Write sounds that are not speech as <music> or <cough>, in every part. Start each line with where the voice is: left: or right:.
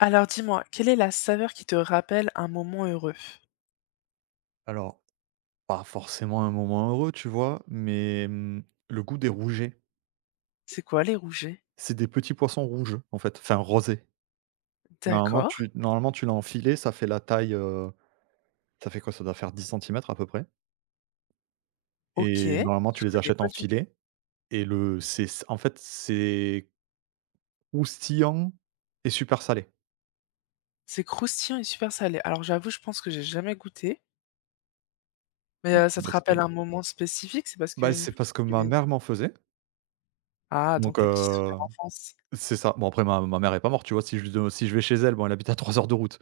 left: Alors dis-moi, quelle est la saveur qui te rappelle un moment heureux?
right: Alors, pas forcément un moment heureux, tu vois? Mais, mmh, le goût des rougets.
left: C'est quoi? Les rougets?
right: C'est des petits poissons rouges, en fait, enfin rosés. Normalement,
left: D'accord,
right: tu normalement, tu l'as en ça fait la taille, ça fait quoi? Ça doit faire 10 cm à peu près
left: OK,
right: et normalement, tu
left: je
right: les
left: connais
right: achètes en
left: pas du tout.
right: filet et le c'est en fait, c'est croustillant et super salé.
left: C'est croustillant et super salé. Alors j'avoue, je pense que j'ai jamais goûté, mais,
right: Bon,
left: ça te
right: bah, c'est
left: rappelle un moment spécifique? C'est parce qu'une
right: C'est parce que ma mère m'en faisait
left: Ah,
right: donc
left: donc les petits souvenirs d'enfance.
right: c'est ça. Bon après ma mère est pas morte, tu vois? Si je vais chez elle, bon, elle habite à 3 heures de route.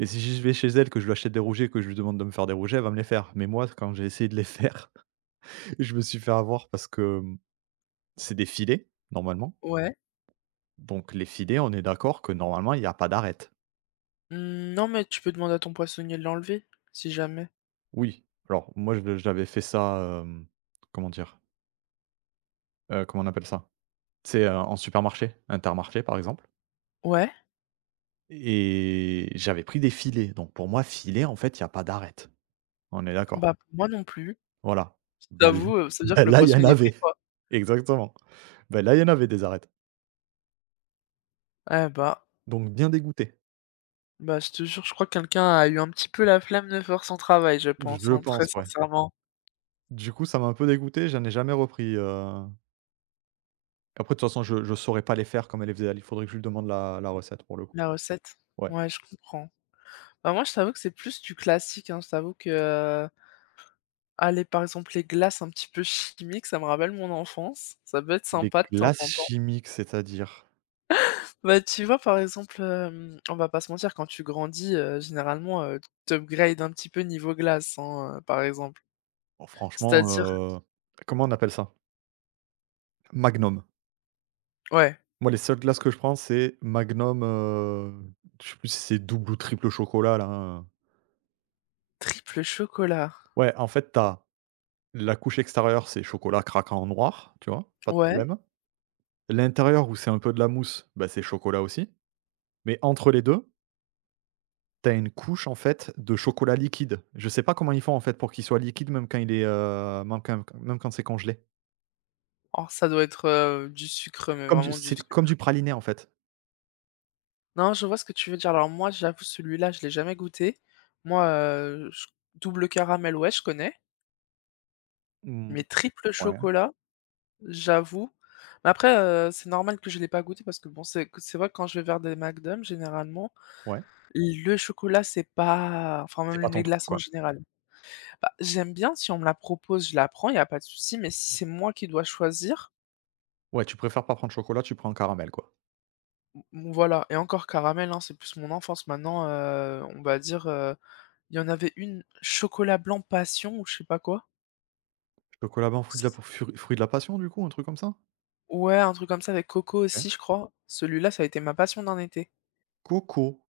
right: Et si je vais chez elle, que je lui achète des rouges et que je lui demande de me faire des rouges, elle va me les faire. Mais moi, quand j'ai essayé de les faire, <laughs> je me suis fait avoir parce que, mmh, c'est des filets, normalement.
left: Ouais.
right: Donc les filets, on est d'accord que normalement, il y a pas d'arête.
left: Mmh, non, mais tu peux demander à ton poissonnier de l'enlever, si jamais.
right: Oui, alors moi, je j'avais fait ça, comment dire? Comment on appelle ça? C'est sais, en supermarché, Intermarché, par exemple
left: Ouais,
right: et j'avais pris des filets. Donc pour moi, filet, en fait, il y a pas d'arête. On est d'accord?
left: bah, pour moi non plus.
right: Voilà. Bah l
left: T'avoue,
right: <laughs>
left: ça veut dire
right: bah
left: que le
right: là, il y
left: poisson,
right: en
left: il est pris,
right: avait.
left: quoi.
right: Exactement. Bah là, il y en avait des arêtes.
left: Eh bah,
right: Donc bien dégoûté.
left: je te jure, je crois que quelqu'un a eu un petit peu la flemme de faire son travail, je pense,
right: Je
left: hein, très
right: pense, ouais.
left: sincèrement.
right: Du coup, ça m'a un peu dégoûté, j'en ai jamais repris, après de toute façon je saurais pas les faire comme elle les faisait elle, il faudrait que je lui demande la recette pour le coup.
left: La recette?
right: Ouais.
left: Ouais, je comprends. Bah, moi, je t'avoue que c'est plus du classique, hein. Je t'avoue que, ah, par exemple, les glaces un petit peu chimiques, ça me rappelle mon enfance. Ça peut être
right: Les
left: sympa de temps
right: glaces
left: en temps.
right: chimiques, c'est-à-dire?
left: Bah, tu vois, par exemple, on va pas se mentir, quand tu grandis, généralement, tu t'upgrades un petit peu niveau glace, hein, par exemple.
right: Oh franchement,
left: C'est-à-dire,
right: heu, comment on appelle ça? Magnum.
left: ouais,
right: Moi les seules glaces que je prends c'est Magnum, je sais plus si c'est double ou triple chocolat là, hein,
left: triple chocolat.
right: Ouais, en fait, t'as la couche extérieure, c'est chocolat craquant noir, tu vois? Pas de
left: Ouais.
right: problème. L'intérieur où c'est un peu de la mousse, bah, c'est chocolat aussi, mais entre les 2. T'as une couche en fait de chocolat liquide. Je sais pas comment ils font en fait pour qu'il soit liquide même quand il est, même quand c'est congelé.
left: Alors ça doit être, du sucre, mais
right: Comme du
left: vraiment du
right: c'est comme
left: sucre.
right: du praliné en fait.
left: Non, je vois ce que tu veux dire. Alors moi, j'avoue, celui-là, je l'ai jamais goûté. Moi, j double caramel, ouais, je connais,
right: Mmh,
left: mais triple
right: ouais,
left: chocolat, j'avoue. Mais après, c'est normal que je l'ai pas goûté parce que bon, c'est vrai que quand je vais vers des McDonald's, généralement,
right: ouais.
left: le chocolat, c'est pas, enfin,
right: C'est pas
left: même les
right: ton truc
left: glaces en
right: quoi.
left: général. Bah, j'aime bien, si on me la propose, je la prends, il y a pas de souci, mais si c'est moi qui dois choisir,
right: Ouais, tu préfères pas prendre chocolat, tu prends caramel quoi.
left: m voilà, et encore caramel, hein, c'est plus mon enfance. Maintenant, on va dire, il y en avait une chocolat blanc passion ou je sais pas quoi.
right: Chocolat blanc,
left: C
right: fruit de la passion du coup, un truc comme ça?
left: Ouais, un truc comme ça avec coco
right: OK.
left: aussi, je crois. Celui-là, ça a été ma passion d'un été.
right: Coco.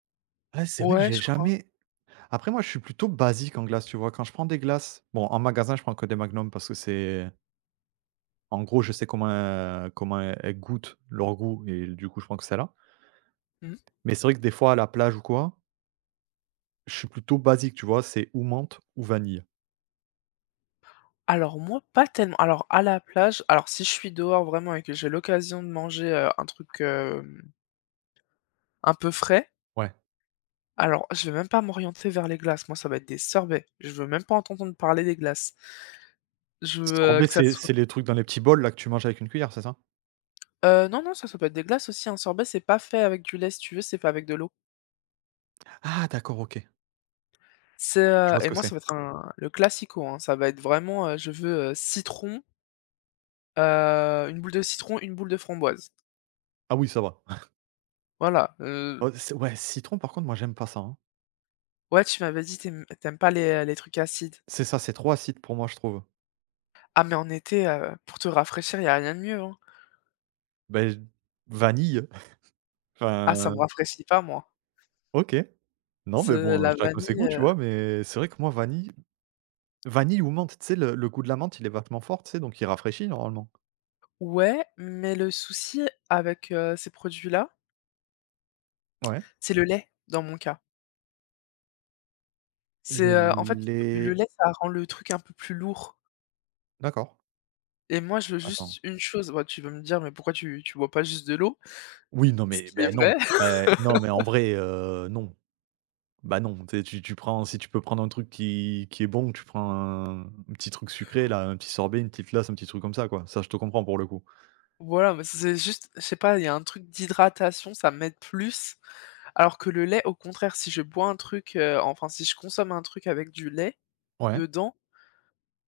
right: Ouais, c'est vrai que
left: Ouais,
right: j'ai
left: je crois.
right: jamais après moi je suis plutôt basique en glace, tu vois? Quand je prends des glaces bon en magasin je prends que des Magnum parce que c'est en gros je sais comment, comment elles goûtent, leur goût et du coup je prends que celle là.
left: Mmh.
right: Mais c'est vrai que des fois à la plage ou quoi, je suis plutôt basique, tu vois? C'est ou menthe ou vanille.
left: Alors moi, pas tellement. Alors à la plage, alors si je suis dehors vraiment et que j'ai l'occasion de manger, un truc, un peu frais,
right: Ouais.
left: alors je vais même pas m'orienter vers les glaces. Moi, ça va être des sorbets. Je veux même pas entendre parler des glaces. Je veux,
right: Sorbet,
left: que ça
right: c'est
left: soit…
right: c'est les trucs dans les petits bols là que tu manges avec une cuillère, c'est ça?
left: Non, non, ça peut être des glaces aussi. Un sorbet, c'est pas fait avec du lait, si tu veux, c'est fait avec de l'eau.
right: Ah d'accord, OK.
left: C'est,
right: Je vois ce
left: et
right: que
left: moi,
right: c'est.
left: ça va être un, le classico, hein. Ça va être vraiment, je veux, citron, une boule de citron, une boule de framboise.
right: Ah oui, ça va. <laughs>
left: Voilà,
right: Oh c'est ouais, citron par contre, moi j'aime pas ça, hein.
left: ouais, tu m'avais dit: t'aimes aimes pas les, trucs acides».
right: C'est ça, c'est trop acide pour moi, je trouve.
left: Ah, mais en été, pour te rafraîchir, il y a rien de mieux, hein.
right: Ben, vanille, <laughs>
left: Ah, ça
right: enfin,
left: me rafraîchit pas, moi.
right: OK. Non, mais
left: C'est
right: bon,
left: la
right: chacun ses
left: vanille,
right: goûts, tu vois? Mais c'est vrai que moi vanille ou menthe, tu sais le goût de la menthe, il est vachement fort, tu sais? Donc il rafraîchit normalement.
left: ouais, mais le souci avec, ces produits-là,
right: Ouais.
left: c'est le lait, dans mon cas. C'est, en fait,
right: Le
left: le
right: lait
left: lait, ça rend le truc un peu plus lourd,
right: d'accord,
left: et moi, je veux
right: attends.
left: juste une chose. Bah, tu vas me dire: «Mais pourquoi tu bois pas juste de l'eau?»
right: Oui, non,
left: Ce
right: mais
left: qui est
right: ben non,
left: vrai. <laughs>
right: non, mais en vrai, non. Bah, non, tu sais, tu prends si tu peux prendre un truc qui est bon, tu prends un petit truc sucré là, un petit sorbet, une petite glace, un petit truc comme ça quoi. Ça, je te comprends pour le coup.
left: Voilà, mais c'est juste, je sais pas, il y a un truc d'hydratation, ça m'aide plus. Alors que le lait, au contraire, si je bois un truc, enfin, si je consomme un truc avec du lait
right: Ouais.
left: dedans,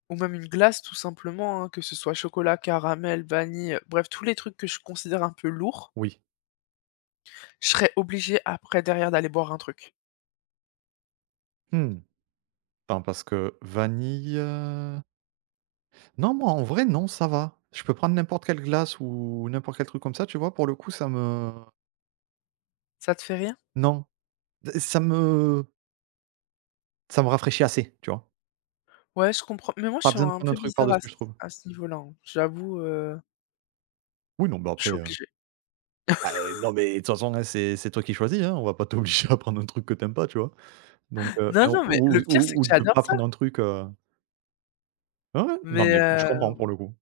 left: ou même une glace tout simplement, hein, que ce soit chocolat, caramel, vanille, bref, tous les trucs que je considère un peu lourds,
right: Oui.
left: je serais obligée après derrière d'aller boire un truc.
right: Mmh. Attends parce que vanille, non, moi, en vrai, non, ça va. Je peux prendre n'importe quelle glace ou n'importe quel truc comme ça, tu vois? Pour le coup, ça me
left: Ça te fait rien?
right: non, ça me ça me rafraîchit assez, tu vois?
left: Ouais, je comprends, mais moi je
right: Pas
left: suis
right: besoin de
left: un
right: prendre un
left: peu
right: truc
left: bizarre
right: par-dessus,
left: à ce
right: je trouve.
left: à ce niveau-là, hein. J'avoue,
right: Oui, non, bah,
left: je
right: après,
left: suis obligée.
right: Bah, non, mais de toute façon, hein, c'est toi qui choisis, hein. On va pas t'obliger à prendre un truc que t'aimes pas, tu vois? Donc
left: Non,
right: enfin,
left: non, mais
right: ou
left: le pire c'est
right: ou ou
left: que
right: de
left: j'adore
right: pas
left: ça,
right: prendre un truc, ouais, ouais, non,
left: mais
right: mais je comprends
left: heu
right: pour le coup.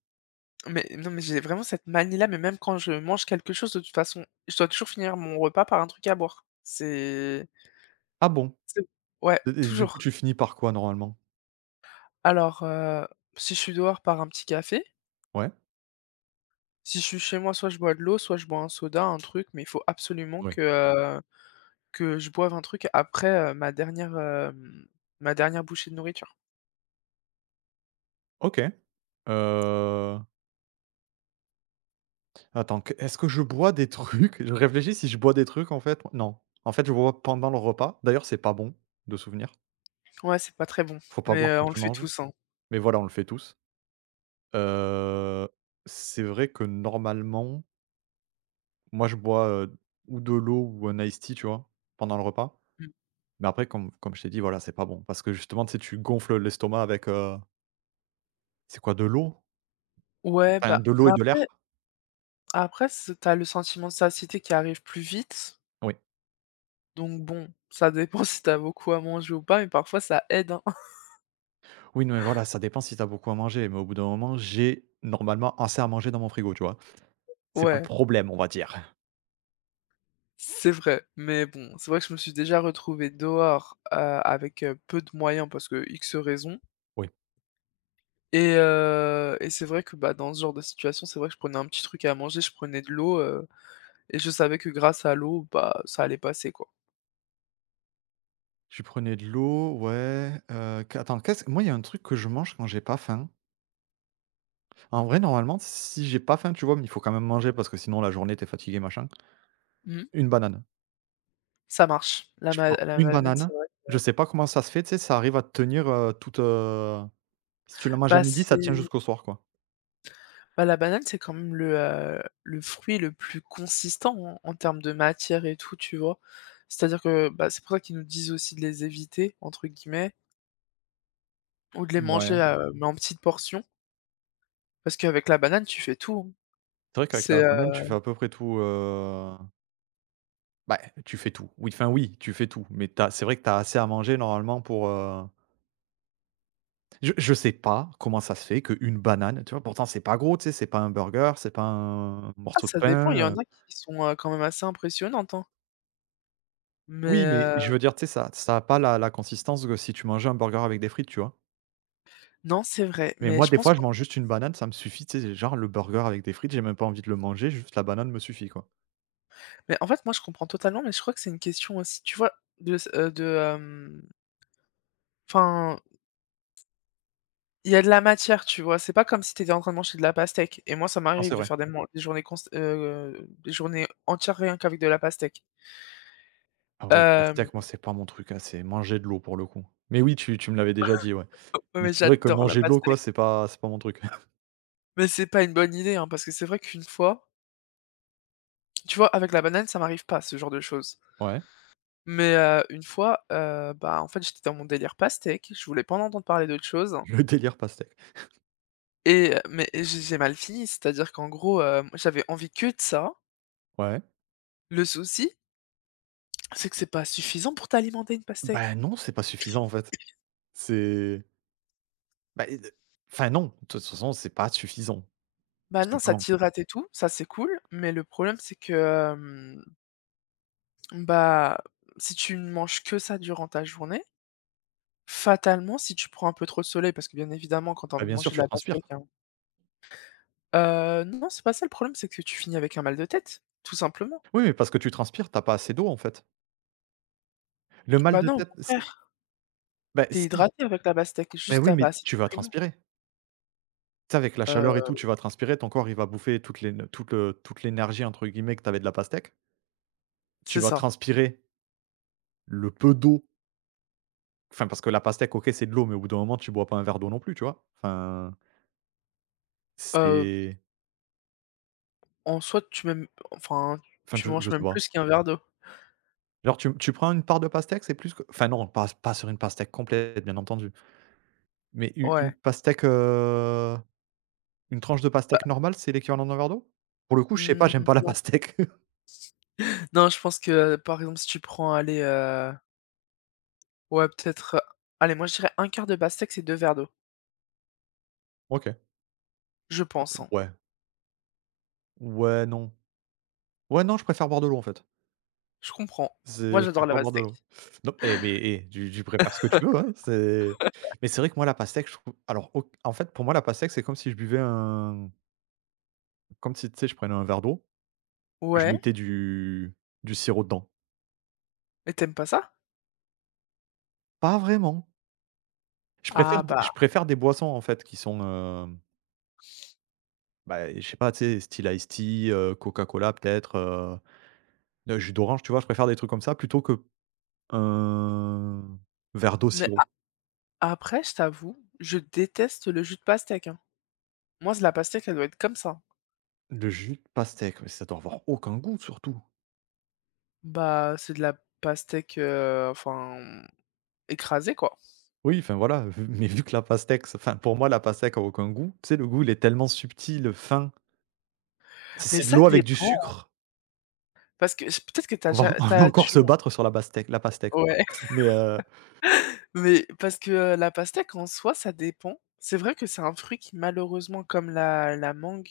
left: Mais non, mais j'ai vraiment cette manie-là, mais même quand je mange quelque chose, de toute façon, je dois toujours finir mon repas par un truc à boire. C'est
right: Ah bon?
left: c'est ouais,
right: Et du coup,
left: toujours.
right: tu finis par quoi normalement?
left: Alors, si je suis dehors, par un petit café.
right: Ouais?
left: Si je suis chez moi, soit je bois de l'eau, soit je bois un soda, un truc, mais il faut absolument
right: Oui.
left: que je boive un truc après, ma dernière, ma dernière bouchée de nourriture.
right: OK. Heu, attends, qu est-ce que je bois des trucs? Je réfléchis si je bois des trucs en fait. Non. En fait, je bois pendant le repas. D'ailleurs, c'est pas bon, de souvenir.
left: Ouais, c'est pas très bon,
right: Faut pas
left: mais
right: boire quand
left: on le
right: tu
left: fait
right: manges,
left: tous, hein.
right: mais voilà, on le fait tous. Heu, c'est vrai que normalement Moi, je bois, ou de l'eau ou un iced tea, tu vois? Pendant le repas.
left: Mmh.
right: Mais après, comme je t'ai dit, voilà, c'est pas bon parce que justement, tu sais, tu gonfles l'estomac avec, c'est quoi? De l'eau?
left: Ouais,
right: Enfin,
left: bah,
right: de l'eau
left: mais
right: et de l'air?
left: après, ce tu le sentiment de satiété qui arrive plus vite.
right: Oui.
left: Donc bon, ça dépend <laughs> si t'as beaucoup à manger ou pas, mais parfois ça aide, hein. <laughs>
right: Oui, non, mais voilà, ça dépend si t'as beaucoup à manger. Mais au bout d'un moment, j'ai normalement assez à manger dans mon frigo, tu vois? C'est pas le
left: Ouais,
right: problème, on va dire.
left: c'est vrai, mais bon, c'est vrai que je me suis déjà retrouvée dehors, avec, peu de moyens parce que X raisons,
right: Oui.
left: et c'est vrai que, bah, dans ce genre de situation, c'est vrai que je prenais un petit truc à manger, je prenais de l'eau, et je savais que grâce à l'eau, bah, ça allait passer, quoi.
right: Je prenais de l'eau, ouais, qu attends, qu'est-ce moi, il y a un truc que je mange quand j'ai pas faim. En vrai, normalement, si j'ai pas faim, tu vois? Mais il faut quand même manger parce que sinon la journée, t'es fatigué, machin.
left: Mmh.
right: Une banane.
left: Ça marche. La
right: Je
left: ma
right: prends
left: la
right: une
left: madeleine,
right: banane,
left: c'est vrai.
right: je sais pas comment ça se fait, tu sais, ça arrive à te tenir, toute, si tu la manges à
left: Bah,
right: midi, ça tient jusqu'au soir, quoi.
left: La banane, c'est quand même le fruit le plus consistant en termes de matière et tout, tu vois? C'est-à-dire que, bah, c'est pour ça qu'ils nous disent aussi de «les éviter» entre guillemets ou de les
right: Ouais
left: manger, mais en petites portions, parce qu'avec la banane, tu fais tout, hein.
right: c'est vrai qu'avec la
left: C'est,
right: banane, tu
left: heu
right: fais à peu près tout, bah, tu fais tout. Oui, enfin, oui, tu fais tout, mais t'as c'est vrai que tu as assez à manger normalement pour, je sais pas comment ça se fait qu'une banane, tu vois? Pourtant c'est pas gros, tu sais, c'est pas un burger, c'est pas un
left: ah,
right: morceau de
left: ça
right: pain,
left: dépend, il y
right: heu
left: en a qui sont, quand même assez impressionnantes, hein,
right: oui,
left: mais,
right: mais je veux dire, tu sais, ça a pas la consistance que si tu mangeais un burger avec des frites, tu vois?
left: non, c'est vrai,
right: Mais
left: mais
right: moi,
left: je
right: des
left: pense
right: fois, je
left: qu'en
right: mange juste une banane, ça me suffit, tu sais, genre, le burger avec des frites, j'ai même pas envie de le manger, juste la banane me suffit, quoi.
left: mais en fait, moi, je comprends totalement, mais je crois que c'est une question aussi, tu vois, de s de, hem, enfin, il y a de la matière, tu vois? C'est pas comme si tu étais en train de manger de la pastèque et moi, ça
right: Non, c'est
left: m'arrive de
right: vrai.
left: faire des journées const des journées entières rien qu'avec de la pastèque.
right: Ah ouais, un
left: Hem,
right: steak, moi, c'est pas mon truc, hein, c'est manger de l'eau pour le coup. Mais oui, tu me l'avais déjà dit, ouais.
left: <laughs> ouais,
right: Mais
left: mais
right: c'est vrai que
left: j'adore la
right: manger de l'eau, quoi,
left: pastèque,
right: c'est pas mon truc. <laughs>
left: mais c'est pas une bonne idée, hein, parce que c'est vrai qu'une fois, tu vois, avec la banane, ça m'arrive pas, ce genre de choses,
right: Ouais,
left: mais une fois, bah, en fait, j'étais dans mon délire pastèque, je voulais pas en entendre parler d'autre chose,
right: le délire pastèque.
left: mais j'ai mal fini, c'est-à-dire qu'en gros, j'avais envie que de ça.
right: Ouais.
left: Le souci, c'est que c'est pas suffisant pour t'alimenter, une
right: Ben
left: pastèque.
right: non, c'est pas suffisant, en fait. C'est bah, et enfin, non, de toute façon, c'est pas suffisant,
left: Bah,
right: tout
left: non, ça
right: simplement.
left: t'hydrate et tout, ça c'est cool, mais le problème c'est que, hem, bah, si tu ne manges que ça durant ta journée, fatalement, si tu prends un peu trop de soleil, parce que bien évidemment quand t'as
right: Bah,
left: envie de
right: bien sûr,
left: manger de
right: tu
left: la
right: transpires.
left: pastèque, hein… Non, c'est pas ça le problème, c'est que tu finis avec un mal de tête, tout simplement.
right: Oui, mais parce que tu transpires, t'as pas assez d'eau, en fait. Le mal
left: Bah,
right: de
left: non, au
right: tête, si,
left: contraire,
right: bah,
left: t'es
right: si,
left: hydraté avec la pastèque,
right: bah,
left: juste
right: oui,
left: tu
right: mais
left: pas assez
right: tu vas
left: de nutriments.
right: transpirer. Tu sais, avec la
left: Heu,
right: chaleur et tout, tu vas transpirer, ton corps, il va bouffer toute «l'énergie» entre guillemets que tu avais de la pastèque. Tu
left: c'est
right: vas
left: ça.
right: transpirer le peu d'eau, enfin, parce que la pastèque, OK, c'est de l'eau, mais au bout d'un moment, tu bois pas un verre d'eau non plus, tu vois?
left: Heu,
right: C'est
left: en soi, tu même, enfin, tu
right: je
left: manges
right: sais
left: même
right: pas.
left: plus qu'un verre d'eau.
right: Genre tu prends une part de pastèque, c'est plus que enfin non, pas sur une pastèque complète, bien entendu, mais u une
left: Ouais.
right: pastèque, une tranche de
left: Bah,
right: pastèque normale, c'est l'équivalent d'un verre d'eau? Pour le coup, je sais pas,
left: mmh,
right: j'aime pas la
left: non.
right: pastèque. <laughs>
left: Non, je pense que, par exemple, si tu prends, allez, ouais, peut-être, allez, moi, je dirais un quart de pastèque et 2 verres d'eau,
right: OK.
left: je pense, hein.
right: Ouais. Ouais, non. Ouais, non, je préfère boire de l'eau, en fait.
left: Je comprends.
right: C'est
left: Moi,
right: je
left: j'adore la
right: préfère boire de
left: pastèque.
right: l'eau. Non, tu préfères ce que tu veux,
left: <laughs>
right: hein, c'est mais c'est vrai que moi, la pastèque, je trouve alors au en fait, pour moi, la pastèque, c'est comme si je buvais un comme si, tu sais, je prenais un verre d'eau, que je
left: Ouais,
right: mettais du sirop dedans.
left: mais t'aimes pas ça?
right: Pas vraiment.
left: Ah bah,
right: Je préfère des boissons, en fait, qui sont, bah, je sais pas, tu sais, style iced tea, Coca-Cola peut-être, le jus d'orange, tu vois? Je préfère des trucs comme ça plutôt que un verre d'eau
left: mais
right: sirop.
left: a après, je t'avoue, je déteste le jus de pastèque, hein. Moi, c'est la pastèque, elle doit être comme ça.
right: Le jus de pastèque, mais ça doit avoir aucun goût surtout.
left: Bah, c'est de la pastèque, enfin, écrasée, quoi.
right: Oui, enfin voilà, vu que la pastèque, c'est enfin pour moi la pastèque a aucun goût. Tu sais, le goût il est tellement subtil, fin, c'est
left: Mais
right: c'est de
left: ça
right: l'eau avec du
left: dépend,
right: sucre.
left: parce que j peut-être que t'as as
right: On va <laughs> on va
left: ja
right: encore
left: tu tu
right: se battre sur la pastèque,
left: ouais,
right: Mais
left: <laughs> mais parce que, la pastèque, en soi, ça dépend. C'est vrai que c'est un fruit qui, malheureusement, comme la mangue…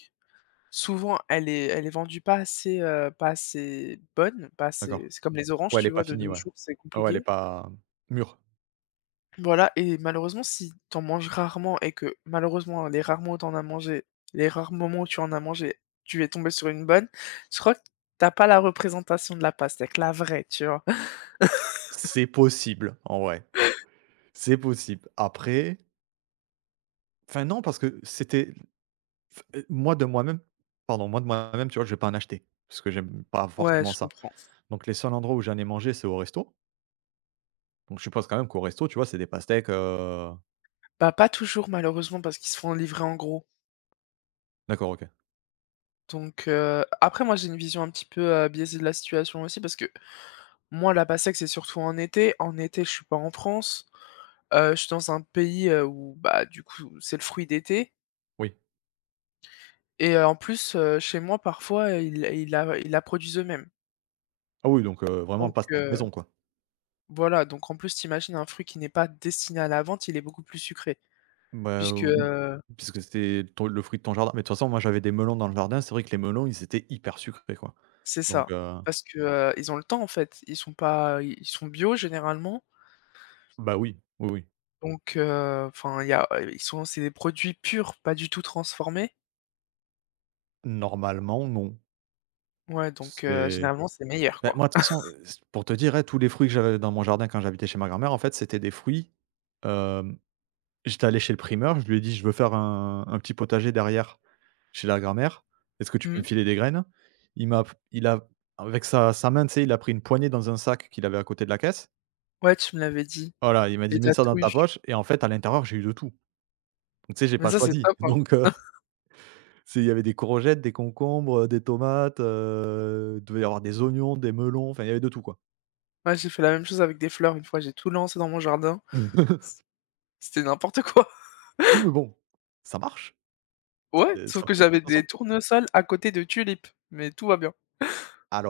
left: Souvent, elle est vendue pas assez, pas assez bonne, pas assez…
right: d'accord.
left: c'est comme les oranges,
right: Ouais, elle est
left: tu
right: pas
left: vois? De
right: finie,
left: nos
right: ouais.
left: jours, c'est
right: Ah Ouais, elle est
left: compliqué.
right: pas mûre.
left: Voilà, et malheureusement, si t'en manges rarement et que malheureusement, les rares mois où t'en as mangé, les rares moments où tu en as mangé, tu es tombé sur une bonne, je crois que t'as pas la représentation de la pastèque, la vraie, tu vois? <laughs>
right: C'est possible, en vrai, c'est possible. Après, enfin non parce que c'était f moi de moi-même pardon, moi de moi-même, tu vois, je vais pas en acheter, parce que j'aime pas
left: Ouais,
right: forcément
left: je
right: ça.
left: comprends.
right: Donc les seuls endroits où j'en ai mangé, c'est au resto. Donc je suppose quand même qu'au resto, tu vois, c'est des pastèques,
left: Bah, pas toujours malheureusement parce qu'ils se font livrer en gros.
right: d'accord, OK.
left: Donc après moi, j'ai une vision un petit peu, biaisée de la situation aussi parce que… Moi, la Passek, c'est surtout en été. En été, je suis pas en France. Je suis dans un pays, où, bah, du coup, c'est le fruit d'été,
right: Oui.
left: en plus, chez moi, parfois, ils la produisent eux-mêmes.
right: Ah oui, donc vraiment
left: Donc
right: pas snack maison, quoi?
left: voilà, donc en plus, t'imagines un fruit qui n'est pas destiné à la vente, il est beaucoup plus sucré,
right: Bah,
left: puisque…
right: oui, puisque c'était ton le fruit de ton jardin. Mais de toute façon, moi, j'avais des melons dans le jardin, c'est vrai que les melons, ils étaient hyper sucrés, quoi.
left: C'est
right: Donc
left: ça, parce que, ils ont le temps, en fait. Ils sont pas, ils sont bio généralement,
right: bah, oui, oui, oui.
left: donc enfin, il y a ils sont… c'est des produits purs, pas du tout transformés.
right: Normalement, non.
left: Ouais, donc
right: C'est
left: généralement, c'est meilleur, quoi.
right: moi, de toute façon, c pour te dire, hein, tous les fruits que j'avais dans mon jardin quand j'habitais chez ma grand-mère, en fait, c'était des fruits, hem, j'étais allé chez le primeur, je lui ai dit: «Je veux faire un petit potager derrière». Chez la grand-mère. Est-ce que tu peux
left: Mmh.
right: me filer des graines? Il m'a il a avec sa main, tu sais, il a pris une poignée dans un sac qu'il avait à côté de la caisse.
left: Ouais, tu me l'avais dit,
right: Voilà, il m'a
left: les
right: dit: «Mets ça dans ta
left: tatouages.
right: poche» et en fait, à l'intérieur, j'ai eu de tout. Donc tu sais, j'ai
left: Mais
right: pas
left: ça, c'est
right: choisi.
left: top,
right: <laughs>
left: hein.
right: Donc
left: <laughs>
right: c'est il y avait des courgettes, des concombres, des tomates, il devait y avoir des oignons, des melons, enfin, il y avait de tout, quoi.
left: Ouais, j'ai fait la même chose avec des fleurs, une fois, j'ai tout lancé dans mon jardin. C
right: <laughs>
left: c'était n'importe quoi. <laughs>
right: Oui, mais bon, ça marche,
left: Ouais, sauf
right: ça
left: que
right: pousse, hein, de
left: j'avais
right: toute façon.
left: des tournesols à côté de tulipes, mais tout va bien.
right: Alors